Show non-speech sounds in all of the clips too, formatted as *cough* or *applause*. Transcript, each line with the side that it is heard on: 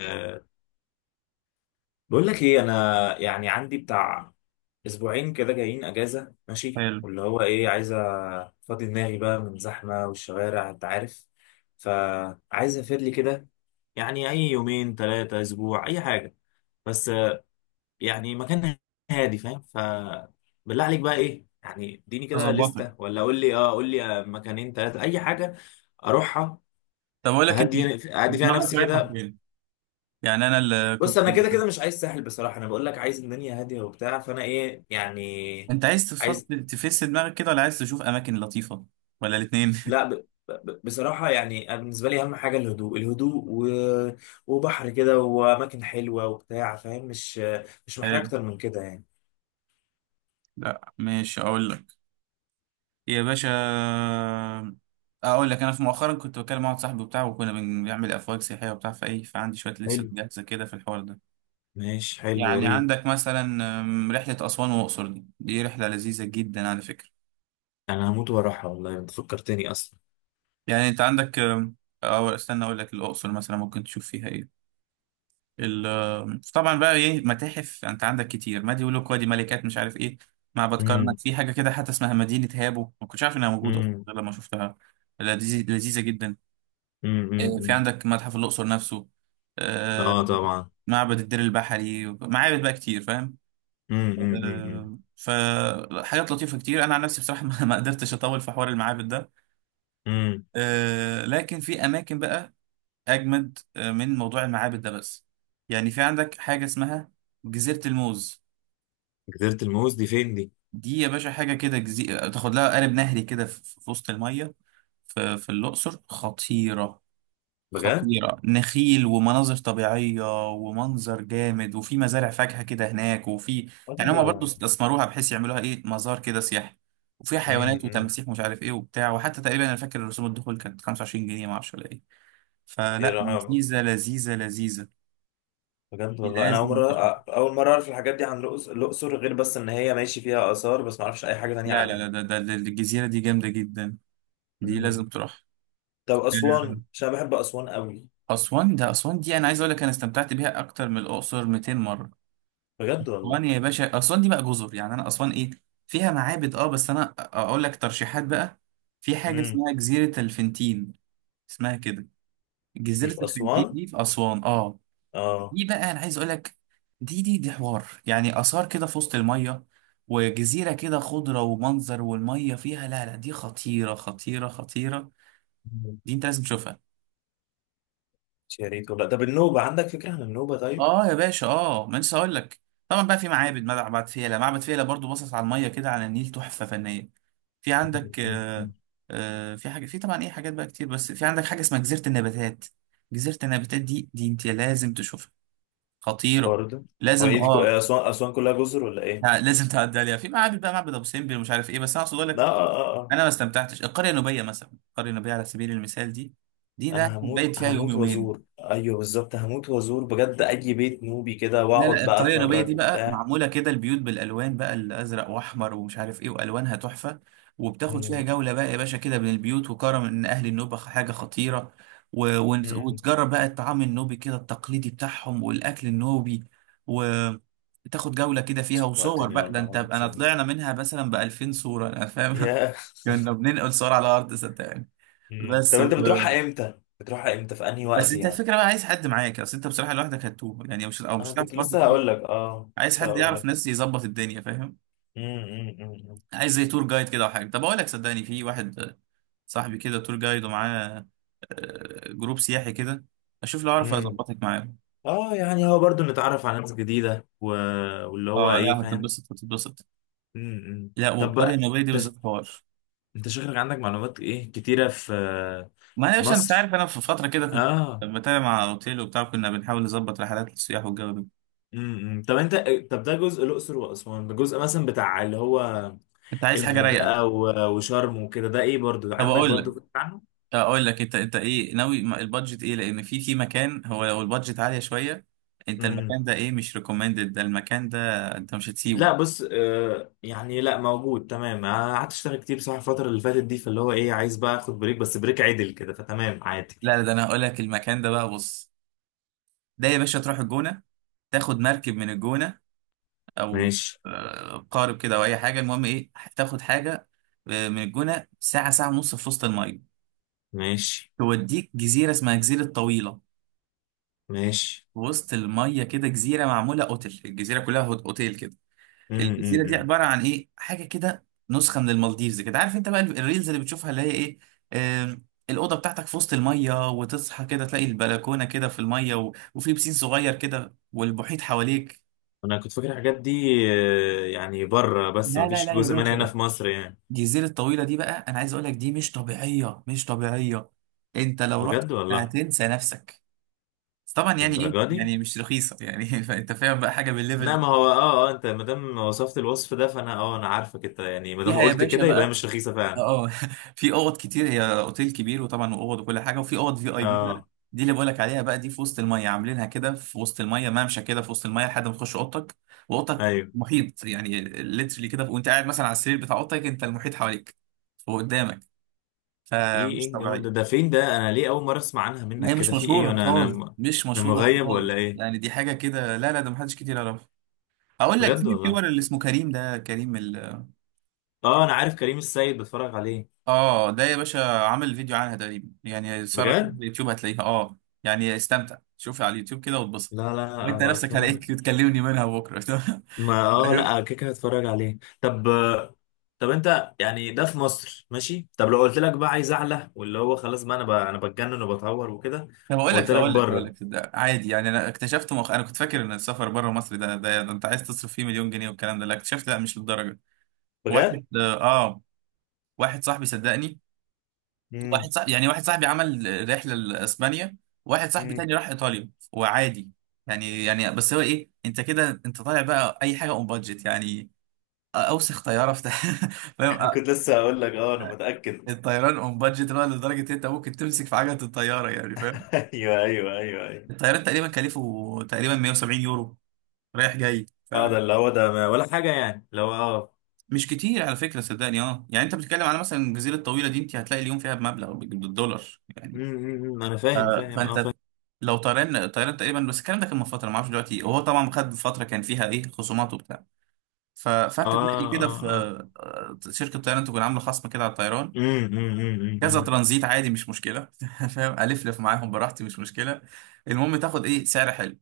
left: آه، بقول لك ايه انا يعني عندي بتاع اسبوعين كده جايين اجازه، ماشي،
right: حلو.
left: واللي هو ايه عايز افضي دماغي بقى من زحمه والشوارع، انت عارف. فعايز اسافر لي كده، يعني اي يومين ثلاثه اسبوع اي حاجه بس. يعني مكان هادي، فاهم؟ ف بالله عليك بقى ايه، يعني اديني كده
right: اظبطك.
left: لستة، ولا قول لي مكانين ثلاثه اي حاجه اروحها.
right: طب اقول لك انت،
left: اهدي اهدي فيها
right: دماغك
left: نفسي
right: رايحه
left: كده.
right: فين؟ يعني انا اللي
left: بص،
right: كنت،
left: انا كده كده مش عايز ساحل بصراحه، انا بقول لك عايز الدنيا هاديه وبتاع، فانا ايه يعني؟
right: انت عايز
left: عايز
right: تفصل تفس دماغك كده ولا عايز تشوف اماكن لطيفه ولا الاثنين؟
left: لا بصراحه يعني، أنا بالنسبه لي اهم حاجه الهدوء الهدوء وبحر كده واماكن حلوه وبتاع، فاهم؟ مش
right: *laughs*
left: محتاج
right: حلو.
left: اكتر من كده يعني.
right: لا ماشي، اقول لك يا باشا. اقول لك، انا في مؤخرا كنت بكلم واحد صاحبي وبتاع، وكنا بنعمل افواج سياحيه وبتاع، فايه، فعندي شويه لسه
left: حلو،
right: جاهزه كده في الحوار ده.
left: ماشي، حلو، يا
right: يعني
left: ريت.
right: عندك مثلا رحله اسوان والاقصر، دي رحله لذيذه جدا على فكره.
left: انا هموت واروحها والله، انت فكرتني اصلا.
right: يعني انت عندك، او استنى اقول لك، الاقصر مثلا ممكن تشوف فيها ايه. طبعا بقى ايه، متاحف انت عندك كتير، ما دي يقول لك وادي ملكات مش عارف ايه، معبد
left: امم.
right: كرنك، في حاجه كده حتى اسمها مدينه هابو، ما كنتش عارف انها موجوده اصلا
left: امم.
right: غير لما شفتها. لذيذه جدا.
left: امم.
right: في
left: امم.
right: عندك متحف الاقصر نفسه.
left: اه
right: آه،
left: طبعا.
right: معبد الدير البحري، معابد بقى كتير فاهم.
left: امم. امم. امم.
right: فحاجات لطيفه كتير. انا عن نفسي بصراحه *laughs* ما قدرتش اطول في حوار المعابد ده.
left: امم.
right: لكن في اماكن بقى اجمد من موضوع المعابد ده. بس يعني في عندك حاجه اسمها جزيره الموز.
left: جزيره الموز دي فين دي؟
right: دي يا باشا حاجه كده، جزيره تاخد لها قارب نهري كده في وسط الميه، في الاقصر، خطيره.
left: بجد؟
right: خطيره، نخيل ومناظر طبيعيه ومنظر جامد، وفي مزارع فاكهه كده هناك، وفي
left: اه،
right: يعني هما
left: لا
right: برضو
left: لا.
right: استثمروها بحيث يعملوها ايه، مزار كده سياحي، وفيها حيوانات
left: امم.
right: وتماسيح مش عارف ايه وبتاع. وحتى تقريبا انا فاكر رسوم الدخول كانت 25 جنيه، ما اعرفش ولا ايه. فلا،
left: امم.
right: لذيذه لذيذه لذيذه.
left: بجد والله، انا اول
right: لازم
left: مره،
right: تشوف.
left: اعرف الحاجات دي عن الاقصر، غير بس ان هي ماشي فيها اثار، بس ما اعرفش اي حاجه تانية
right: لا لا لا،
left: عنها.
right: ده الجزيرة دي جامدة جدا، دي
left: امم.
right: لازم تروح.
left: طب
right: آه،
left: اسوان، عشان أنا بحب اسوان قوي.
right: أسوان. ده أسوان دي أنا عايز أقول لك، أنا استمتعت بيها أكتر من الأقصر 200 مرة.
left: بجد
right: أسوان
left: والله.
right: يا باشا، أسوان دي بقى جزر، يعني أنا أسوان إيه، فيها معابد أه، بس أنا أقول لك ترشيحات بقى. في حاجة
left: امم.
right: اسمها جزيرة الفنتين، اسمها كده.
left: دي
right: جزيرة
left: في
right: الفنتين
left: اسوان؟
right: دي في أسوان أه.
left: اه.
right: دي بقى انا عايز اقول لك، دي حوار يعني، اثار كده في وسط الميه، وجزيره كده خضره ومنظر، والميه فيها، لا لا، دي خطيره خطيره خطيره.
left: مم.
right: دي انت لازم تشوفها.
left: يا ريت والله. طب النوبه، عندك فكره عن النوبه طيب؟
right: اه يا باشا اه، ما لسه هقول لك. طبعا بقى في معابد، معبد فيلة. معبد فيلة برضو باصص على الميه كده، على النيل، تحفه فنيه. في
left: مم،
right: عندك
left: مم،
right: آه.
left: مم.
right: آه، في حاجه، في طبعا ايه، حاجات بقى كتير، بس في عندك حاجه اسمها جزيره النباتات. جزيره النباتات دي، دي انت لازم تشوفها، خطيره.
left: برضه. هو
right: لازم
left: ايه دي
right: اه.
left: اسوان؟ اسوان كلها جزر ولا ايه؟
right: لا، لازم تعدي عليها. في معابد بقى، معبد ابو سمبل ومش عارف ايه، بس انا اقصد اقول
left: لا،
right: لك،
left: اه اه اه.
right: انا ما استمتعتش. القريه النوبيه مثلا، القريه النوبيه على سبيل المثال، دي ده
left: انا
right: كنت
left: هموت
right: بايت فيها يوم
left: هموت وازور،
right: يومين.
left: ايوه بالظبط، هموت وازور بجد، اي بيت نوبي كده،
right: لا
left: واقعد
right: لا،
left: بقى
right: القرية النوبية دي
left: اتفرج
right: بقى
left: وبتاع.
right: معمولة كده، البيوت بالألوان بقى، الأزرق وأحمر ومش عارف إيه، وألوانها تحفة، وبتاخد فيها جولة بقى يا باشا كده بين البيوت، وكرم إن أهل النوبة حاجة خطيرة،
left: مم.
right: وتجرب بقى الطعام النوبي كده التقليدي بتاعهم، والأكل النوبي، وتاخد جولة كده فيها وصور
left: وقتني
right: بقى. ده
left: والله
right: أنت،
left: العظيم
right: أنا
left: فين.
right: طلعنا منها مثلا بألفين صورة، أنا فاهم.
left: يا.
right: *laughs* كنا بننقل صور على الأرض صدقني.
left: مم.
right: بس
left: طب انت
right: و...
left: بتروحها امتى؟ بتروحها امتى في انهي
right: بس
left: وقت
right: أنت
left: يعني؟
right: الفكرة بقى، عايز حد معاك، أصل أنت بصراحة لوحدك هتتوه، يعني مش، أو مش
left: انا
right: هتعرف
left: كنت لسه
right: برضه.
left: هقول لك،
right: عايز
left: لسه
right: حد
left: هقول
right: يعرف
left: لك.
right: ناس، يظبط الدنيا فاهم.
left: امم.
right: عايز زي تور جايد كده او حاجه. طب اقول لك، صدقني في واحد صاحبي كده تور جايد، ومعاه جروب سياحي كده. اشوف لو اعرف
left: امم.
right: اظبطك معاه.
left: اه يعني هو برضو نتعرف على ناس جديدة واللي هو
right: اه
left: ايه،
right: لا،
left: فاهم؟
right: هتتبسط هتتبسط. لا،
left: طب
right: والقريه
left: بقى،
right: النوبيه دي
left: انت ش-
right: بالذات حوار.
left: انت شكلك عندك معلومات ايه كتيرة في
right: ما انا يا باشا، انت
left: مصر،
right: عارف انا في فتره كده كنت
left: اه.
right: بتابع مع اوتيل وبتاع، كنا بنحاول نظبط رحلات للسياح والجو ده.
left: امم. طب انت، طب ده جزء الاقصر واسوان، ده جزء مثلا بتاع اللي هو
right: انت عايز حاجه رايقه؟
left: الغردقة وشرم وكده، ده ايه؟ برضو
right: طب
left: عندك
right: اقول لك.
left: برضو؟
right: انت انت ايه ناوي البادجت ايه؟ لان في في مكان، هو لو البادجت عاليه شويه، انت
left: امم
right: المكان ده ايه، مش ريكومندد ده المكان ده، انت مش هتسيبه.
left: لا، بص، يعني لا، موجود تمام. أنا قعدت اشتغل كتير بصراحه الفتره اللي فاتت دي، فاللي هو ايه عايز بقى اخد بريك، بس بريك عدل كده، فتمام، عادي.
right: لا لا، ده انا هقول لك المكان ده بقى، بص. ده يا باشا تروح الجونه، تاخد مركب من الجونه، او
left: ماشي،
right: قارب كده او اي حاجه، المهم ايه، تاخد حاجه من الجونه ساعه، ساعه ونص في وسط الميه،
left: ماشي،
right: توديك جزيره اسمها جزيره طويله،
left: ماشي.
right: في وسط الميه كده، جزيره معموله اوتيل، الجزيره كلها اوتيل كده.
left: امم.
right: الجزيره دي
left: امم.
right: عباره عن ايه، حاجه كده نسخه من المالديفز كده، عارف انت بقى الريلز اللي بتشوفها اللي هي ايه، آم، الاوضه بتاعتك في وسط الميه، وتصحى كده تلاقي البلكونه كده في الميه، وفي بسين صغير كده والمحيط حواليك.
left: انا كنت فاكر الحاجات دي يعني بره، بس
right: لا لا
left: مفيش
right: لا يا
left: جزء
right: باشا،
left: منها هنا
right: لا.
left: في مصر يعني؟
right: الجزيره الطويله دي بقى، انا عايز اقول لك، دي مش طبيعيه مش طبيعيه. انت لو رحت
left: بجد والله؟
right: هتنسى نفسك. بس طبعا يعني ايه،
left: للدرجه دي؟
right: يعني مش رخيصه يعني. *laughs* فانت فاهم بقى، حاجه بالليفل
left: لا،
right: ده،
left: ما هو انت ما دام وصفت الوصف ده فانا، انا عارفك انت، يعني ما دام
right: فيها يا
left: قلت
right: باشا
left: كده يبقى هي
right: بقى،
left: مش رخيصه فعلا.
right: اه *laughs* في اوض كتير، هي اوتيل كبير وطبعا واوض وكل حاجه، وفي اوض في اي بي بقى.
left: اه،
right: دي اللي بقولك عليها بقى، دي في وسط الميه، عاملينها كده في وسط الميه، ممشى كده في وسط الميه لحد ما تخش اوضتك، واوضتك
left: ايوه.
right: محيط يعني ليترلي كده، وانت قاعد مثلا على السرير بتاع اوضتك، انت المحيط حواليك وقدامك،
left: ايه
right: فمش
left: ايه الجو ده؟ ده
right: طبيعيه.
left: فين ده؟ انا ليه اول مره اسمع عنها
right: ما هي
left: منك
right: مش
left: كده؟ في ايه؟
right: مشهوره خالص، مش
left: انا
right: مشهوره
left: مغيب
right: خالص،
left: ولا ايه؟
right: يعني دي حاجه كده، لا لا، ده محدش كتير يعرفها. اقول لك، في
left: بجد والله.
right: اليوتيوبر اللي اسمه كريم، ده كريم
left: اه، انا عارف كريم السيد، بتفرج عليه.
right: اه. ده يا باشا عامل فيديو عنها، تقريبا يعني سهرة
left: بجد؟
right: اليوتيوب هتلاقيها اه. يعني استمتع، شوفها على اليوتيوب كده واتبسط،
left: لا لا لا،
right: وانت
left: ابقى
right: نفسك
left: اتفرج.
right: هلاقيك تكلمني منها بكره.
left: ما
right: *laughs* فاهم.
left: لا، كده كده هتفرج عليه. طب، طب انت يعني ده في مصر ماشي. طب لو قلت لك بقى عايز اعلى، واللي هو خلاص بقى، انا انا بتجنن وبتعور وكده،
right: طب اقول
left: وقلت
right: لك.
left: لك بره؟
right: ده عادي يعني، انا اكتشفت انا كنت فاكر ان السفر بره مصر ده انت عايز تصرف فيه مليون جنيه والكلام ده. لا، اكتشفت لا، مش للدرجه.
left: بجد؟
right: واحد اه، واحد صاحبي صدقني، واحد
left: امم.
right: صاحبي يعني، واحد صاحبي عمل رحله لاسبانيا، واحد صاحبي
left: امم.
right: تاني راح ايطاليا وعادي. يعني بس هو ايه، انت كده انت طالع بقى اي حاجه اون بادجت يعني، اوسخ طياره في، *laughs* فاهم.
left: *laughs* كنت لسه هقول لك انا متاكد. *laughs*
right: الطيران اون بادجت، اللي هو لدرجه إن انت ممكن تمسك في عجله الطياره، يعني فاهم.
left: ايوه، ايوه، ايوه، ايوه.
right: الطيران تقريبا كلفه تقريبا 170 يورو رايح جاي،
left: اه،
right: فمش
left: ده اللي هو ده، ما ولا حاجه يعني لو اه
right: كتير على فكره صدقني. اه يعني انت بتتكلم على مثلا الجزيره الطويله دي، انت هتلاقي اليوم فيها بمبلغ بالدولار يعني.
left: انا
right: ف-
left: فاهم، فاهم، فاهم.
right: فانت لو طيران، طيران تقريبا، بس الكلام ده كان من فتره، ما اعرفش دلوقتي، وهو طبعا خد فتره كان فيها ايه خصومات وبتاع.
left: اه
right: فانت تلاقي كده في
left: اه اه.
right: شركه طيران تكون عامله خصم كده على الطيران.
left: امم. امم. امم.
right: كذا
left: أمم.
right: ترانزيت عادي مش مشكله *laughs* فاهم، الفلف معاهم براحتي مش مشكله، المهم تاخد ايه سعر حلو.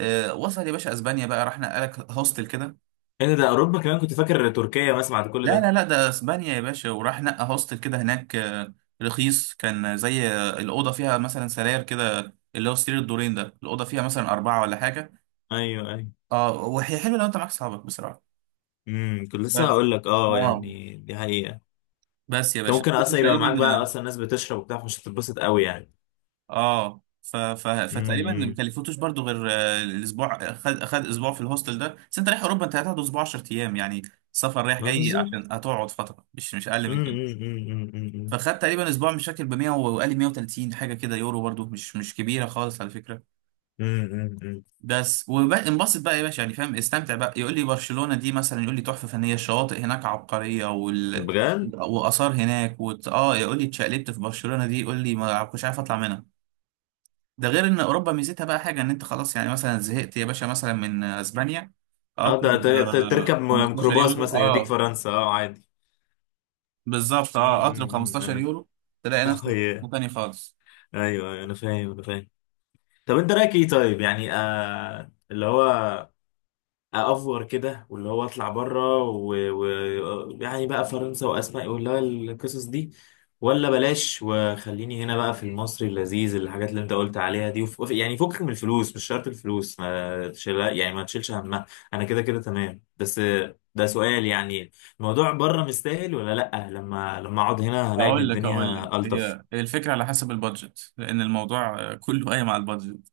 right: وصل يا باشا اسبانيا بقى، راح نقلك هوستل كده.
left: ايه ده؟ ده اوروبا كمان؟ كنت فاكر تركيا بس، بعد كل
right: لا
left: ده.
right: لا لا، ده اسبانيا يا باشا، وراح نقى هوستل كده هناك، رخيص، كان زي آه، الاوضه فيها مثلا سراير كده، اللي هو سرير الدورين ده، الاوضه فيها مثلا اربعه ولا حاجه.
left: ايوه، ايوه.
right: اه وهي حلوه لو انت معاك صحابك بصراحه.
left: كنت لسه
right: بس
left: هقول لك،
right: اه،
left: يعني دي حقيقة.
right: بس يا
left: انت
right: باشا،
left: ممكن
right: كله
left: اصلا يبقى معاك بقى
right: تقريبا
left: اصلا ناس بتشرب وبتاع، فمش هتتبسط قوي يعني.
right: اه، فتقريبا ما
left: امم
right: كلفتوش برضو، غير الاسبوع، خد خد اسبوع في الهوستل ده، بس انت رايح اوروبا انت هتقعد اسبوع، 10 ايام يعني، سفر رايح
left: ما
right: جاي،
left: بالظبط.
right: عشان هتقعد فتره مش مش اقل من
left: امم.
right: كده.
left: امم. امم.
right: فخدت تقريبا اسبوع مش فاكر، ب 100 وقال لي 130 حاجه كده يورو، برضو مش مش كبيره خالص على فكره.
left: امم. امم.
right: بس، وانبسط بقى يا باشا، يعني فاهم، استمتع بقى. يقول لي برشلونة دي مثلا، يقول لي تحفة فنية، الشواطئ هناك عبقرية،
left: بجد.
right: وآثار هناك اه يقول لي اتشقلبت في برشلونة دي، يقول لي ما كنتش عارف اطلع منها. ده غير ان اوروبا ميزتها بقى حاجة، ان انت خلاص يعني مثلا زهقت يا باشا مثلا من اسبانيا،
left: اه،
right: قطر
left: ده
right: ب
left: تركب
right: 15
left: ميكروباص
right: يورو،
left: مثلا يوديك
right: اه
left: فرنسا، اه، عادي.
right: بالظبط اه،
left: امم.
right: قطر ب
left: امم. أمم.
right: 15
left: انا
right: يورو، تلاقي
left: *laughs* اه،
right: نفسك في
left: يا.
right: حتة تاني خالص.
left: ايوه، أيوة، انا فاهم، انا فاهم. طب انت رايك ايه طيب؟ يعني اللي هو افور كده، واللي هو اطلع بره يعني بقى فرنسا واسبانيا واللي هو القصص دي، ولا بلاش وخليني هنا بقى في المصري اللذيذ، الحاجات اللي انت قلت عليها دي؟ يعني فكك من الفلوس، مش شرط الفلوس ما تشيل، يعني ما تشيلش همها. انا كده كده تمام، بس ده سؤال يعني، الموضوع بره مستاهل ولا لا؟ لما اقعد هنا هلاقي ان
right: اقول لك.
left: الدنيا الطف.
right: هي هي الفكرة على حسب البادجت، لان الموضوع كله قايم على البادجت.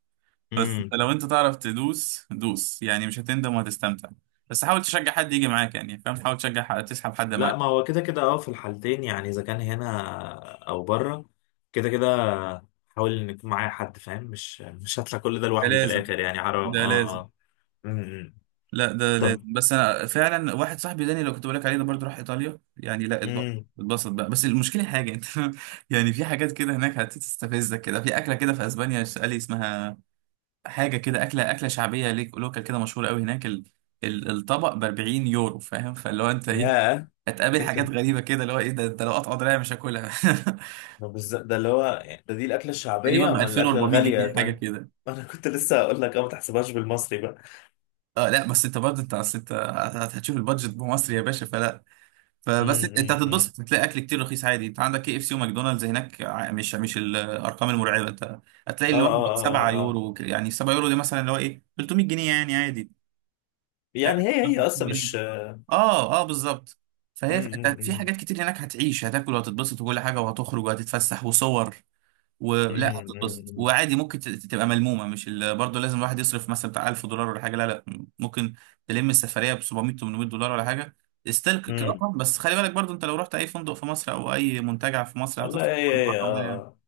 right: بس انت لو انت تعرف تدوس دوس، يعني مش هتندم وهتستمتع، بس حاول تشجع حد يجي معاك، يعني فاهم، حاول تشجع حد، تسحب حد
left: لا
right: معاك.
left: ما هو كده كده، في الحالتين يعني، اذا كان هنا او بره كده كده، حاول ان يكون معايا حد، فاهم؟ مش هطلع كل ده
right: ده
left: لوحدي في
right: لازم.
left: الاخر يعني، حرام،
right: ده
left: اه
right: لازم.
left: اه. أمم.
right: لا ده لازم.
left: طب.
right: بس انا فعلا واحد صاحبي داني لو كنت بقول لك عليه ده، برضه راح ايطاليا، يعني لا، اتبسط،
left: امم
right: اتبسط بقى. بس المشكله حاجه، انت *laughs* يعني في حاجات كده هناك هتستفزك كده، في اكله كده في اسبانيا قال لي اسمها، حاجه كده اكله، اكله شعبيه ليك لوكال كده، مشهوره قوي هناك، الطبق ب 40 يورو، فاهم، فاللي هو انت ايه،
left: يا،
right: هتقابل
left: ايه
right: حاجات غريبه كده، اللي هو ايه ده، انت لو قطع دراعي مش هاكلها. *laughs*
left: ده بالظبط ده، اللي هو ده، دي الاكله
right: تقريبا
left: الشعبيه؟
right: ب
left: اما الاكله
right: 2400 جنيه
left: الغاليه
right: حاجه
left: طيب!
right: كده.
left: *laughs* انا كنت لسه هقول لك ما تحسبهاش بالمصري بقى.
right: اه لا، بس انت برضه انت، أصل انت هتشوف البادجت بمصر يا باشا فلا.
left: امم.
right: فبس انت، أنت
left: أمم، أمم.
right: هتتبسط، هتلاقي اكل كتير رخيص عادي، انت عندك كي اف سي وماكدونالدز هناك، مش مش الارقام المرعبه. انت هتلاقي
left: اه
right: اللي هو
left: اه اه
right: 7
left: اه آه.
right: يورو يعني 7 يورو دي مثلا اللي هو ايه 300 جنيه يعني عادي. ف-
left: يعني هي
right: 50
left: اصلا
right: جنيه
left: مش.
right: اه اه بالظبط. فهي
left: أمم،
right: انت في
left: أمم.
right: حاجات كتير هناك، هتعيش هتاكل وهتتبسط وكل حاجه، وهتخرج وهتتفسح وصور، ولا
left: أمم،
right: هتتبسط
left: أمم،
right: وعادي. ممكن تبقى ملمومه، مش برضه لازم الواحد يصرف مثلا بتاع 1000 دولار ولا حاجه، لا لا، ممكن تلم السفريه ب 700، 800 دولار ولا حاجه، استلك
left: أمم.
right: كرقم. بس خلي بالك برضه، انت لو رحت اي فندق في مصر او اي منتجع في مصر
left: والله
right: هتصرف
left: هي،
right: كم،
left: هي اه
right: الرقم ده يعني
left: آه.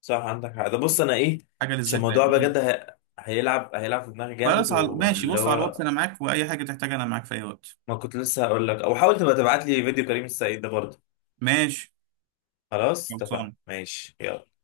left: صح، عندك حق. ده بص انا ايه،
right: حاجه
left: عشان
right: للذكر يعني.
left: الموضوع بجد
right: مم.
left: هيلعب، في دماغي جامد،
right: خلاص،
left: وانا
right: ماشي،
left: اللي
right: بص على الواتس
left: هو.
right: انا معاك، واي حاجه تحتاجها انا معاك في اي وقت.
left: ما كنت لسه هقول لك، او حاول تبقى تبعت لي فيديو كريم السعيد ده برضه.
right: ماشي.
left: خلاص، اتفقنا،
right: خلصان.
left: ماشي، يلا.